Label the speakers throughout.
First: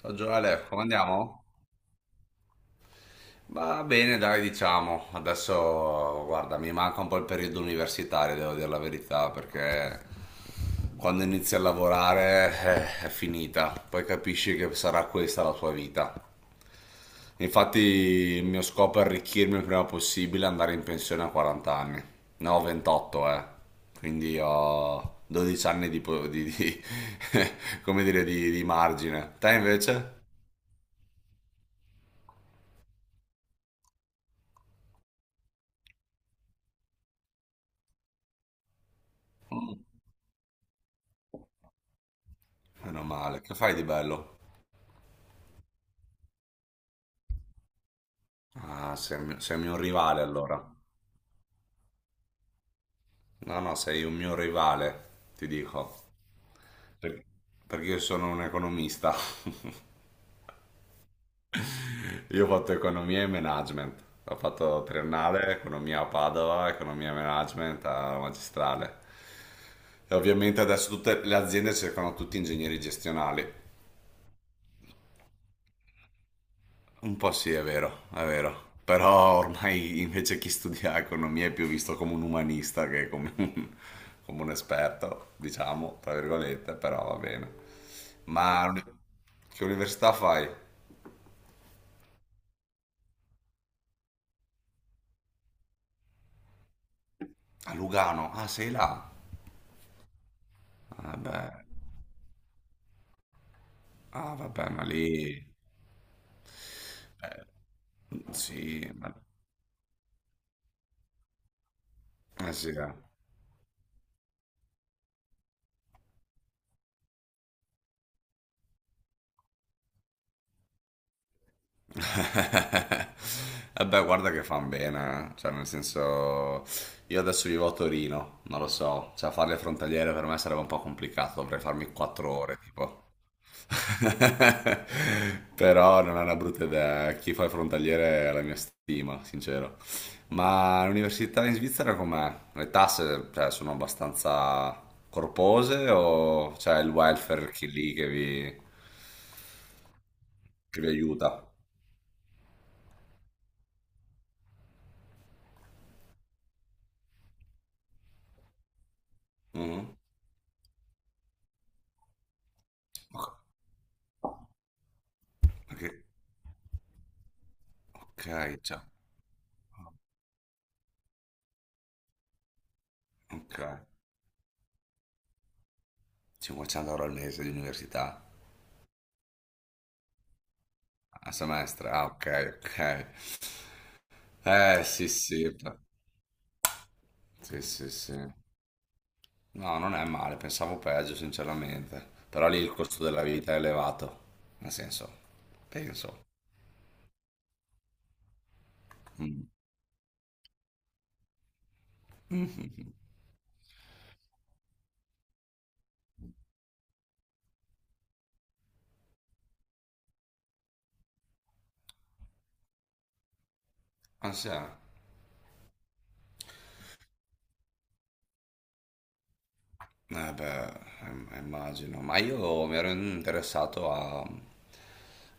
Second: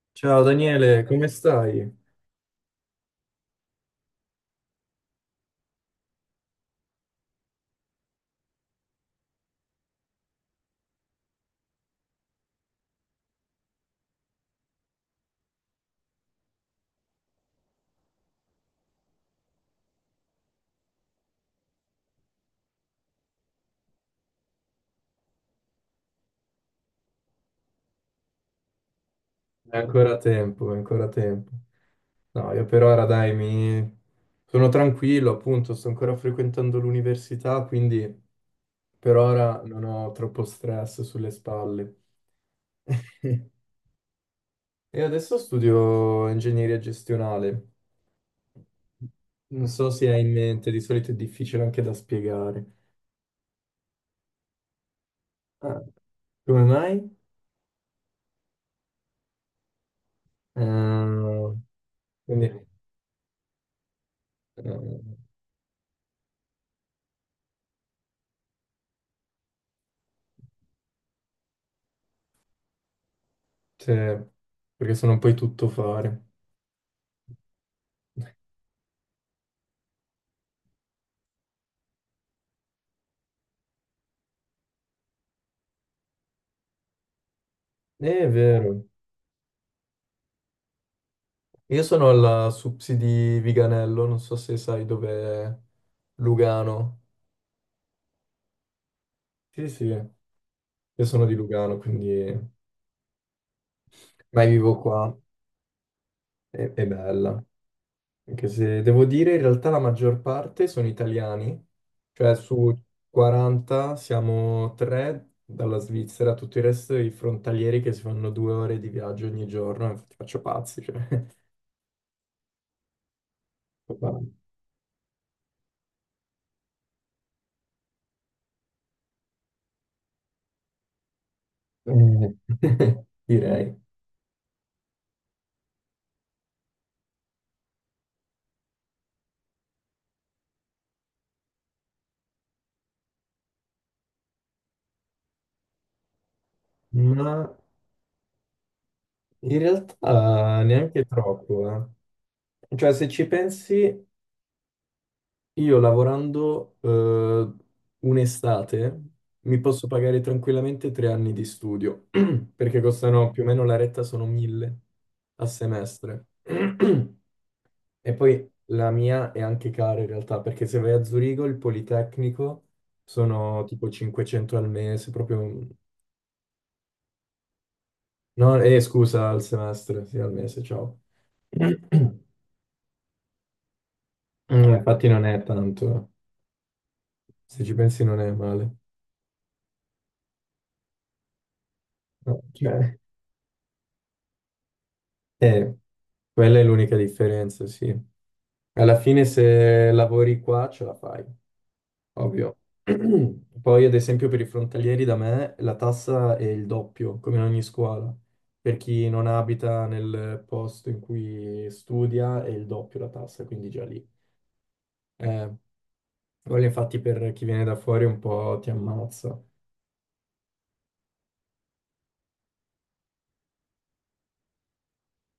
Speaker 1: Ciao
Speaker 2: Ciao
Speaker 1: Gioele, come
Speaker 2: Daniele, come
Speaker 1: andiamo?
Speaker 2: stai?
Speaker 1: Va bene, dai, diciamo. Adesso, guarda, mi manca un po' il periodo universitario, devo dire la verità, perché quando inizi a lavorare, è finita. Poi capisci che sarà questa la tua vita. Infatti, il mio scopo è arricchirmi il prima possibile e andare in pensione a 40 anni. Ne ho 28, eh. Quindi ho 12 anni di, come dire, di margine. Te
Speaker 2: È ancora
Speaker 1: invece?
Speaker 2: tempo, è ancora tempo. No, io per ora dai, mi... sono tranquillo, appunto, sto ancora frequentando l'università, quindi per ora non ho troppo stress sulle spalle.
Speaker 1: Meno male. Che fai di bello?
Speaker 2: E adesso studio ingegneria gestionale.
Speaker 1: Ah, sei un mio, sei un
Speaker 2: Non
Speaker 1: mio
Speaker 2: so se hai
Speaker 1: rivale
Speaker 2: in
Speaker 1: allora.
Speaker 2: mente, di solito è difficile anche da spiegare.
Speaker 1: No, no, sei un mio rivale, ti
Speaker 2: Ah,
Speaker 1: dico.
Speaker 2: come mai?
Speaker 1: Per- Perché io sono un economista.
Speaker 2: Ehm,
Speaker 1: Io ho
Speaker 2: quindi,
Speaker 1: fatto economia e management. Ho fatto
Speaker 2: ehm,
Speaker 1: triennale, economia a Padova, economia e management alla magistrale. E ovviamente adesso tutte le aziende cercano tutti ingegneri gestionali.
Speaker 2: cioè, perché sono poi tutto fare.
Speaker 1: Un po' sì, è vero, è vero. Però ormai invece chi studia economia è più visto come un umanista che come un esperto, diciamo, tra virgolette, però va bene.
Speaker 2: È
Speaker 1: Ma
Speaker 2: vero.
Speaker 1: che università fai?
Speaker 2: Io sono alla Supsi di Viganello, non so se sai dov'è Lugano.
Speaker 1: A Lugano. Ah, sei là?
Speaker 2: Sì, sì, io sono di
Speaker 1: Vabbè.
Speaker 2: Lugano, quindi
Speaker 1: Ah,
Speaker 2: mai
Speaker 1: vabbè,
Speaker 2: vivo
Speaker 1: ma
Speaker 2: qua.
Speaker 1: lì.
Speaker 2: È bella.
Speaker 1: eh,
Speaker 2: Anche se
Speaker 1: sì,
Speaker 2: devo
Speaker 1: ma.
Speaker 2: dire, in realtà la maggior parte sono italiani, cioè
Speaker 1: Eh sì,
Speaker 2: su
Speaker 1: eh.
Speaker 2: 40 siamo 3 dalla Svizzera, tutto il resto i frontalieri che si fanno 2 ore di viaggio ogni giorno, infatti faccio pazzi, cioè.
Speaker 1: E beh,
Speaker 2: Fa male.
Speaker 1: guarda che fan bene, eh. Cioè nel senso io adesso vivo a Torino, non lo so, cioè fare le frontaliere per me sarebbe un po' complicato, dovrei farmi 4
Speaker 2: Eh,
Speaker 1: ore tipo.
Speaker 2: direi.
Speaker 1: Però non è una brutta idea, eh. Chi fa il frontaliere è la mia stima, sincero. Ma l'università in Svizzera com'è? Le tasse, cioè, sono abbastanza corpose o c'è il welfare
Speaker 2: Ma
Speaker 1: che lì che vi,
Speaker 2: in realtà
Speaker 1: che vi
Speaker 2: neanche
Speaker 1: aiuta?
Speaker 2: troppo, eh. Cioè, se ci pensi, io lavorando un'estate mi posso
Speaker 1: Mhm.
Speaker 2: pagare tranquillamente 3 anni di studio, perché costano più o meno la retta sono 1.000 a
Speaker 1: Ok.
Speaker 2: semestre. E poi
Speaker 1: Ok, già,
Speaker 2: la mia è anche cara in realtà, perché se vai a Zurigo, il Politecnico
Speaker 1: ok.
Speaker 2: sono tipo 500 al mese, proprio...
Speaker 1: 500 euro al mese di università
Speaker 2: No, scusa, al semestre, sì, al mese, ciao.
Speaker 1: a semestre. Ah, ok, ok.
Speaker 2: Mm, infatti
Speaker 1: Sì,
Speaker 2: non è
Speaker 1: sì,
Speaker 2: tanto.
Speaker 1: sì,
Speaker 2: Se ci
Speaker 1: sì,
Speaker 2: pensi non è
Speaker 1: sì.
Speaker 2: male.
Speaker 1: No, non è male, pensavo peggio, sinceramente.
Speaker 2: No,
Speaker 1: Però lì
Speaker 2: sì.
Speaker 1: il
Speaker 2: Cioè,
Speaker 1: costo della vita è elevato. Nel senso,
Speaker 2: eh,
Speaker 1: penso.
Speaker 2: quella è l'unica differenza, sì. Alla fine
Speaker 1: Mm.
Speaker 2: se lavori qua ce la fai, ovvio.
Speaker 1: Mhm.
Speaker 2: Poi ad esempio per i frontalieri da me la tassa è il doppio, come in ogni scuola. Per chi non abita nel posto in cui studia è il doppio la tassa, quindi già lì.
Speaker 1: Ah, sì, eh.
Speaker 2: Eh, quello infatti per chi viene da fuori un po' ti ammazza.
Speaker 1: Eh beh, immagino, ma io mi ero interessato a,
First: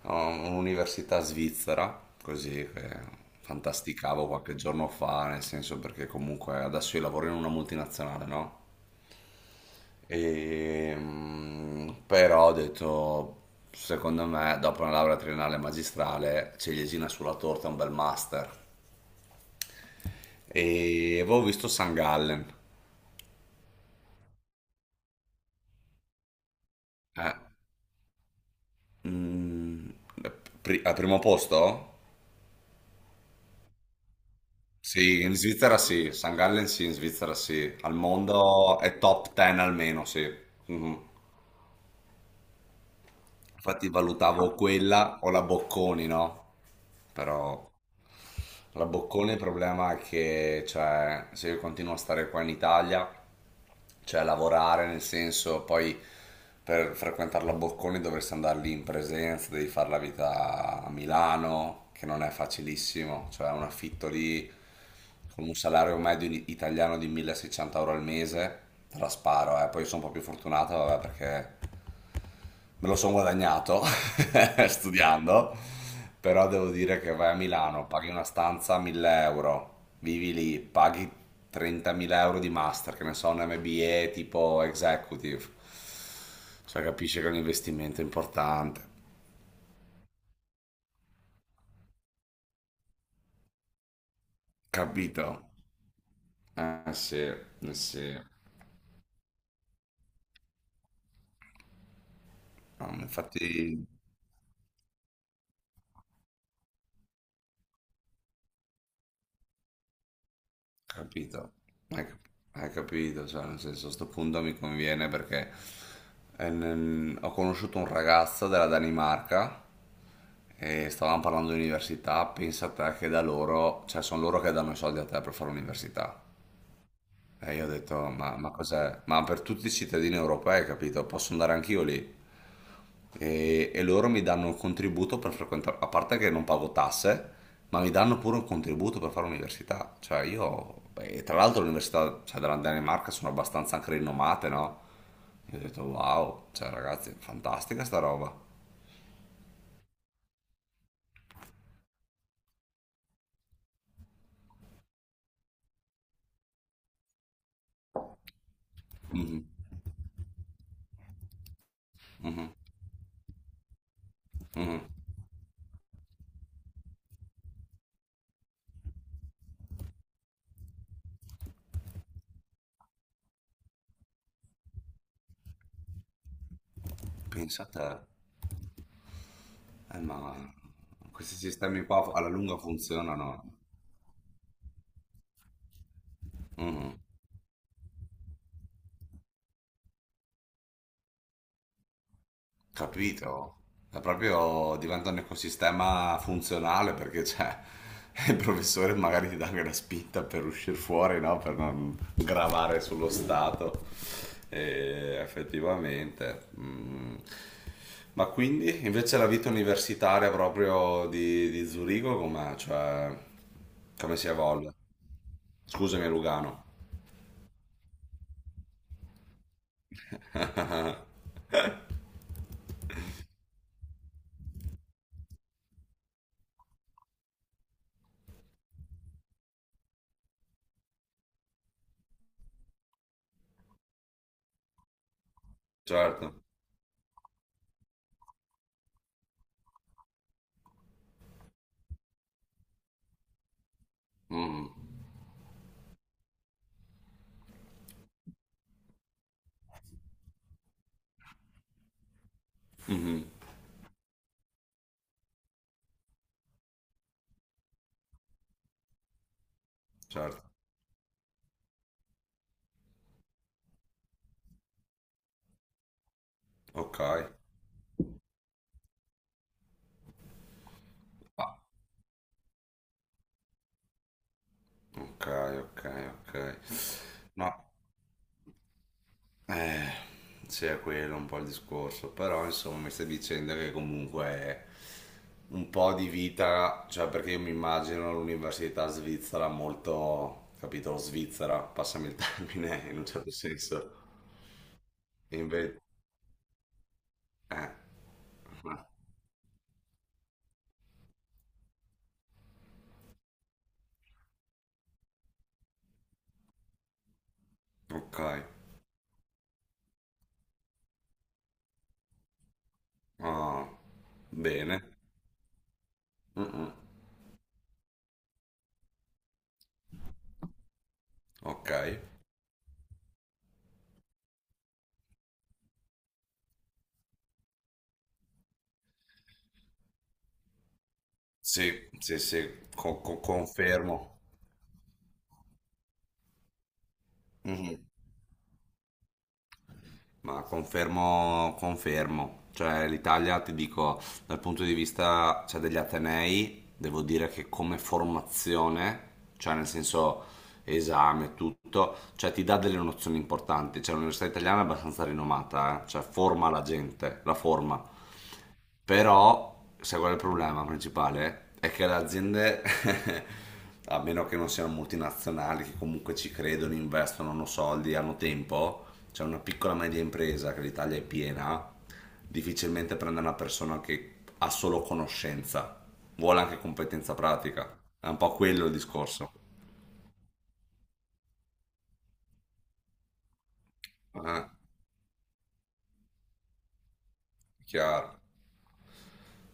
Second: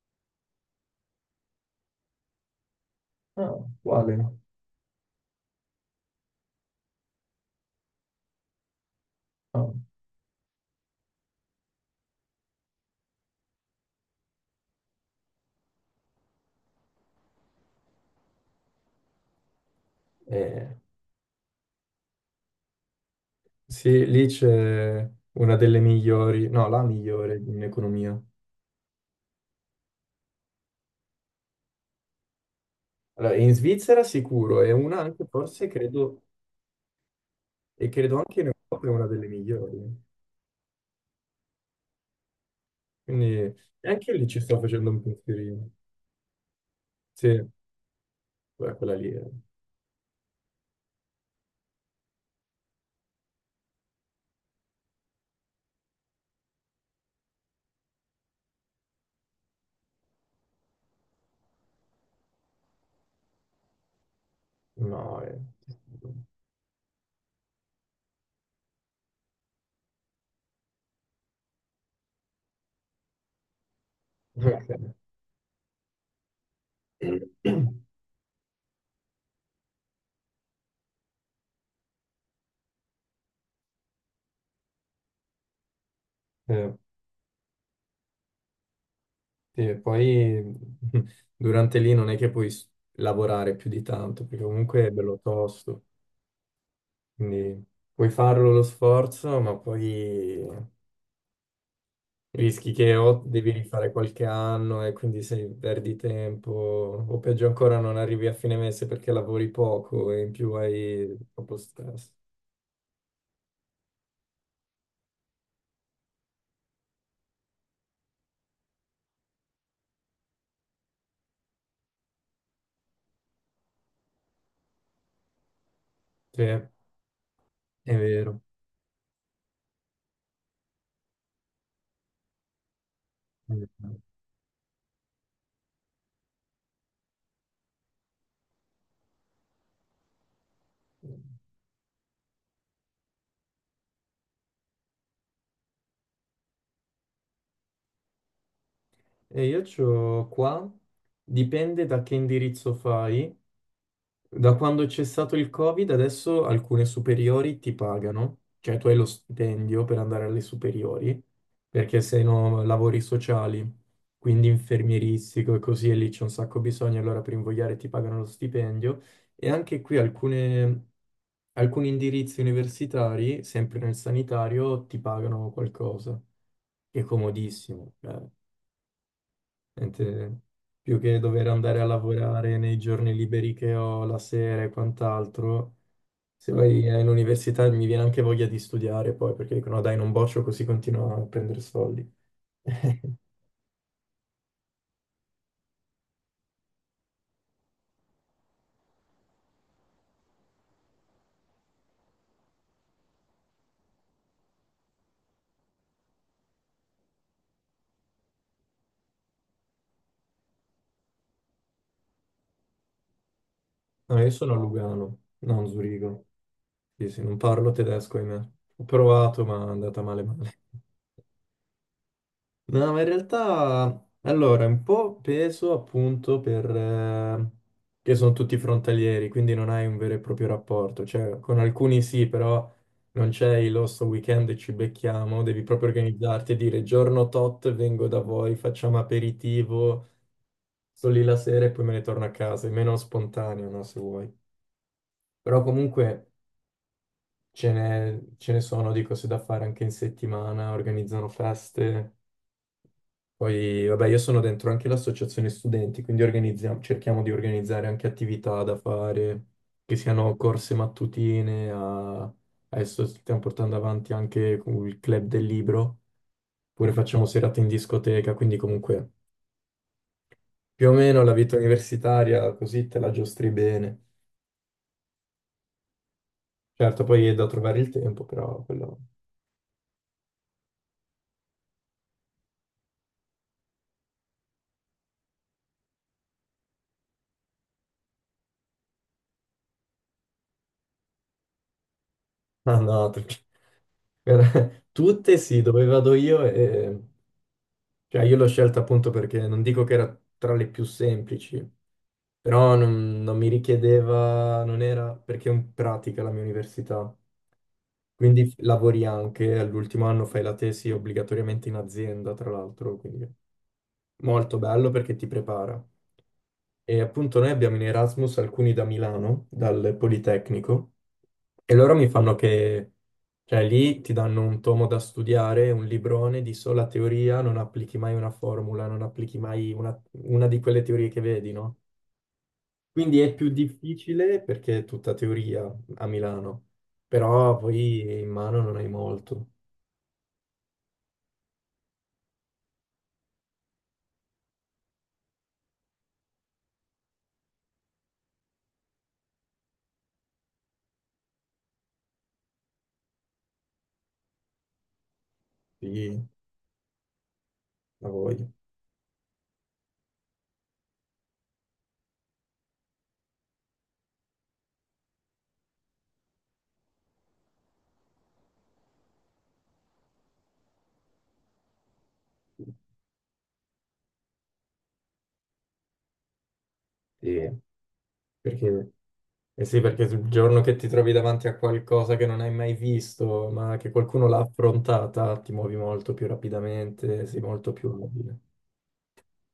Speaker 1: a un'università svizzera, così che
Speaker 2: Ah, uguale.
Speaker 1: fantasticavo qualche giorno fa, nel senso perché comunque adesso io lavoro in una multinazionale, no?
Speaker 2: Ah.
Speaker 1: E, però ho detto, secondo me, dopo una laurea triennale e magistrale, ciliegina sulla torta un bel master.
Speaker 2: Eh,
Speaker 1: E avevo visto San Gallen.
Speaker 2: sì, lì c'è una delle migliori, no, la
Speaker 1: Eh,
Speaker 2: migliore in economia.
Speaker 1: mm, eh, Al primo posto?
Speaker 2: Allora, in Svizzera sicuro, e una
Speaker 1: Sì,
Speaker 2: anche
Speaker 1: in
Speaker 2: forse
Speaker 1: Svizzera sì,
Speaker 2: credo,
Speaker 1: St. Gallen sì, in Svizzera sì,
Speaker 2: e
Speaker 1: al
Speaker 2: credo anche in
Speaker 1: mondo
Speaker 2: Europa è
Speaker 1: è
Speaker 2: una delle
Speaker 1: top 10
Speaker 2: migliori.
Speaker 1: almeno, sì. Mhm.
Speaker 2: Quindi
Speaker 1: Infatti
Speaker 2: anche io lì ci
Speaker 1: valutavo
Speaker 2: sto facendo un
Speaker 1: quella o la
Speaker 2: pensierino.
Speaker 1: Bocconi, no?
Speaker 2: Sì,
Speaker 1: Però
Speaker 2: beh,
Speaker 1: la
Speaker 2: quella lì è...
Speaker 1: Bocconi il problema è che, cioè, se io continuo a stare qua in Italia cioè lavorare nel senso poi per frequentare la Bocconi dovresti andare lì in presenza, devi fare la vita a Milano, che non è facilissimo, cioè un affitto lì
Speaker 2: No, è...
Speaker 1: con un salario medio italiano di 1600 euro al mese, te la sparo, eh. Poi sono un po' più fortunato vabbè, perché me lo sono guadagnato
Speaker 2: Ok.
Speaker 1: studiando, però devo dire che vai a Milano, paghi una stanza a 1000 euro, vivi lì, paghi 30.000 euro di master, che ne so, un MBA tipo executive,
Speaker 2: Eh,
Speaker 1: cioè capisci che è un investimento importante,
Speaker 2: sì, e poi durante lì non è che puoi s- lavorare più di tanto, perché comunque è bello
Speaker 1: capito?
Speaker 2: tosto,
Speaker 1: Eh sì,
Speaker 2: quindi
Speaker 1: eh
Speaker 2: puoi
Speaker 1: sì.
Speaker 2: farlo lo sforzo, ma poi... Rischi
Speaker 1: No,
Speaker 2: che o devi
Speaker 1: infatti.
Speaker 2: rifare qualche anno e quindi se perdi tempo, o peggio ancora non arrivi a fine mese perché lavori poco e in più hai
Speaker 1: Capito,
Speaker 2: troppo
Speaker 1: hai,
Speaker 2: stress.
Speaker 1: cap- hai capito, cioè nel senso a sto punto mi conviene perché ho conosciuto un ragazzo della Danimarca e stavamo parlando di università, pensa te che da loro, cioè sono loro che danno i soldi a te per fare l'università.
Speaker 2: Sì, è
Speaker 1: E io ho detto, ma,
Speaker 2: vero,
Speaker 1: ma cos'è? Ma per tutti i cittadini europei, capito? Posso andare anch'io lì?
Speaker 2: è
Speaker 1: E
Speaker 2: vero.
Speaker 1: loro mi danno un contributo per frequentare, a parte che non pago tasse, ma mi danno pure un contributo per fare l'università. Cioè io, beh, tra l'altro le università cioè, della Danimarca sono abbastanza anche rinomate, no? Io ho detto wow, cioè ragazzi, fantastica sta roba.
Speaker 2: E io c'ho qua, dipende da che indirizzo fai. Da quando c'è stato il Covid, adesso alcune superiori ti pagano, cioè tu hai lo stipendio per andare alle superiori, perché se no lavori sociali quindi infermieristico e così, e lì c'è un sacco bisogno, allora per invogliare ti pagano lo stipendio. E anche qui alcuni indirizzi universitari, sempre nel sanitario, ti pagano qualcosa. È
Speaker 1: Pensa a te.
Speaker 2: comodissimo, cioè, niente-
Speaker 1: Ma
Speaker 2: più che
Speaker 1: questi
Speaker 2: dover andare
Speaker 1: sistemi
Speaker 2: a
Speaker 1: qua alla
Speaker 2: lavorare
Speaker 1: lunga
Speaker 2: nei giorni
Speaker 1: funzionano.
Speaker 2: liberi che ho, la sera e quant'altro. Se vai all'università mi viene anche voglia di studiare poi, perché dicono "No, dai, non boccio così continuo a prendere soldi."
Speaker 1: Capito? È proprio diventa un ecosistema funzionale perché c'è il professore magari ti dà anche la spinta per uscire fuori, no? Per non gravare sullo Stato. E effettivamente. Mm. Ma quindi invece la vita universitaria proprio di, Zurigo com'è? Cioè, come
Speaker 2: No,
Speaker 1: si
Speaker 2: io sono a
Speaker 1: evolve?
Speaker 2: Lugano, non
Speaker 1: Scusami,
Speaker 2: Zurigo.
Speaker 1: Lugano.
Speaker 2: Sì, sì, non parlo tedesco, ahimè. Ho provato, ma è andata male male. No, ma in realtà, allora, un po' peso appunto per... che sono tutti frontalieri, quindi non hai un vero e proprio rapporto. Cioè, con alcuni sì, però non c'è il "Oh, sto weekend e ci becchiamo", devi proprio
Speaker 1: Certo.
Speaker 2: organizzarti e dire giorno tot vengo da voi, facciamo aperitivo, sto lì la sera e poi me ne torno a casa. È meno spontaneo, no, se vuoi.
Speaker 1: Mm,
Speaker 2: Però comunque... Ce ne sono di cose da fare anche in settimana, organizzano feste.
Speaker 1: mhm,
Speaker 2: Poi, vabbè, io sono dentro anche l'associazione studenti, quindi cerchiamo di organizzare anche attività da fare, che siano
Speaker 1: certo.
Speaker 2: corse mattutine, adesso stiamo portando avanti anche con il club del libro, oppure
Speaker 1: Ok.
Speaker 2: facciamo serate in discoteca, quindi comunque più o meno la vita universitaria così te la giostri bene.
Speaker 1: Ok, ok, ok.
Speaker 2: Certo, poi è da
Speaker 1: No,
Speaker 2: trovare il tempo, però quello...
Speaker 1: eh, sì, è quello un po' il discorso, però insomma mi stai dicendo che comunque è un po' di vita, cioè perché io mi immagino l'università svizzera molto, capito, svizzera, passami il
Speaker 2: Ah
Speaker 1: termine in un
Speaker 2: no,
Speaker 1: certo senso.
Speaker 2: Tutte sì,
Speaker 1: Invece.
Speaker 2: dove vado io,
Speaker 1: eh,
Speaker 2: cioè io l'ho scelta appunto perché non dico che era tra le più semplici, però non mi richiedeva, non era perché è in pratica la mia università,
Speaker 1: ok.
Speaker 2: quindi lavori anche, all'ultimo anno fai la tesi obbligatoriamente in azienda, tra l'altro, quindi
Speaker 1: Ah,
Speaker 2: molto
Speaker 1: bene.
Speaker 2: bello perché ti prepara.
Speaker 1: Mm, mm.
Speaker 2: E appunto noi abbiamo in Erasmus alcuni da Milano, dal Politecnico,
Speaker 1: Ok,
Speaker 2: e loro mi fanno che, cioè lì ti danno un tomo da studiare, un librone di sola teoria, non applichi mai una formula, non applichi mai una, una di quelle teorie che vedi, no?
Speaker 1: sì, sì, sì,
Speaker 2: Quindi è più
Speaker 1: confermo.
Speaker 2: difficile perché è tutta teoria a Milano, però poi in mano non hai molto,
Speaker 1: Ma confermo, confermo, cioè l'Italia ti dico dal punto di vista cioè, degli Atenei, devo dire che come formazione, cioè nel senso esame, tutto, cioè ti dà delle nozioni importanti, cioè l'università italiana è abbastanza rinomata, cioè
Speaker 2: quindi
Speaker 1: forma la gente, la forma.
Speaker 2: la voglio.
Speaker 1: Però, sai qual è il problema principale? È che le aziende, a meno che non siano multinazionali, che comunque ci credono, investono, hanno soldi, hanno tempo, c'è cioè una piccola media impresa che l'Italia è piena, difficilmente prende una persona che ha solo conoscenza, vuole anche competenza
Speaker 2: Sì.
Speaker 1: pratica. È un po' quello il
Speaker 2: Perché?
Speaker 1: discorso.
Speaker 2: Eh sì, perché il giorno che ti trovi davanti a qualcosa che non hai mai visto, ma che qualcuno l'ha
Speaker 1: Eh,
Speaker 2: affrontata, ti muovi molto più rapidamente, sei molto più
Speaker 1: chiaro,
Speaker 2: abile.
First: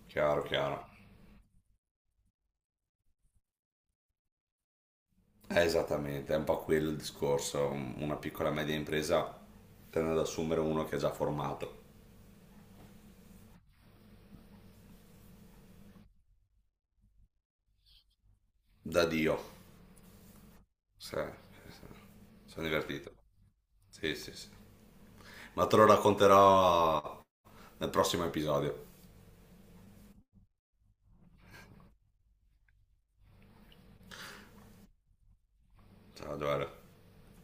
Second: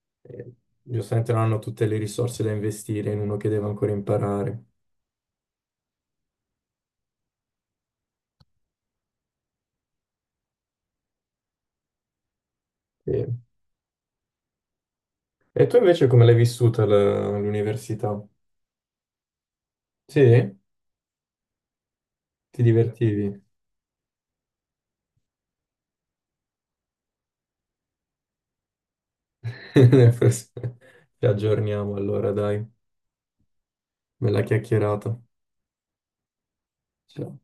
Speaker 1: chiaro,
Speaker 2: E
Speaker 1: chiaro.
Speaker 2: giustamente non hanno tutte le risorse da investire in uno che deve ancora imparare.
Speaker 1: È esattamente, è un po' quello il discorso. Una piccola e media impresa tende ad assumere uno che è già formato.
Speaker 2: Sì. E tu invece come l'hai vissuta l'università?
Speaker 1: Da Dio.
Speaker 2: Sì?
Speaker 1: Sì, sì, sì.
Speaker 2: Ti
Speaker 1: Sono divertito.
Speaker 2: divertivi?
Speaker 1: Sì, sì, sì. Ma te lo racconterò nel prossimo episodio.
Speaker 2: Ci aggiorniamo allora, dai, bella chiacchierata.
Speaker 1: Ciao, Giovanni.
Speaker 2: Ciao.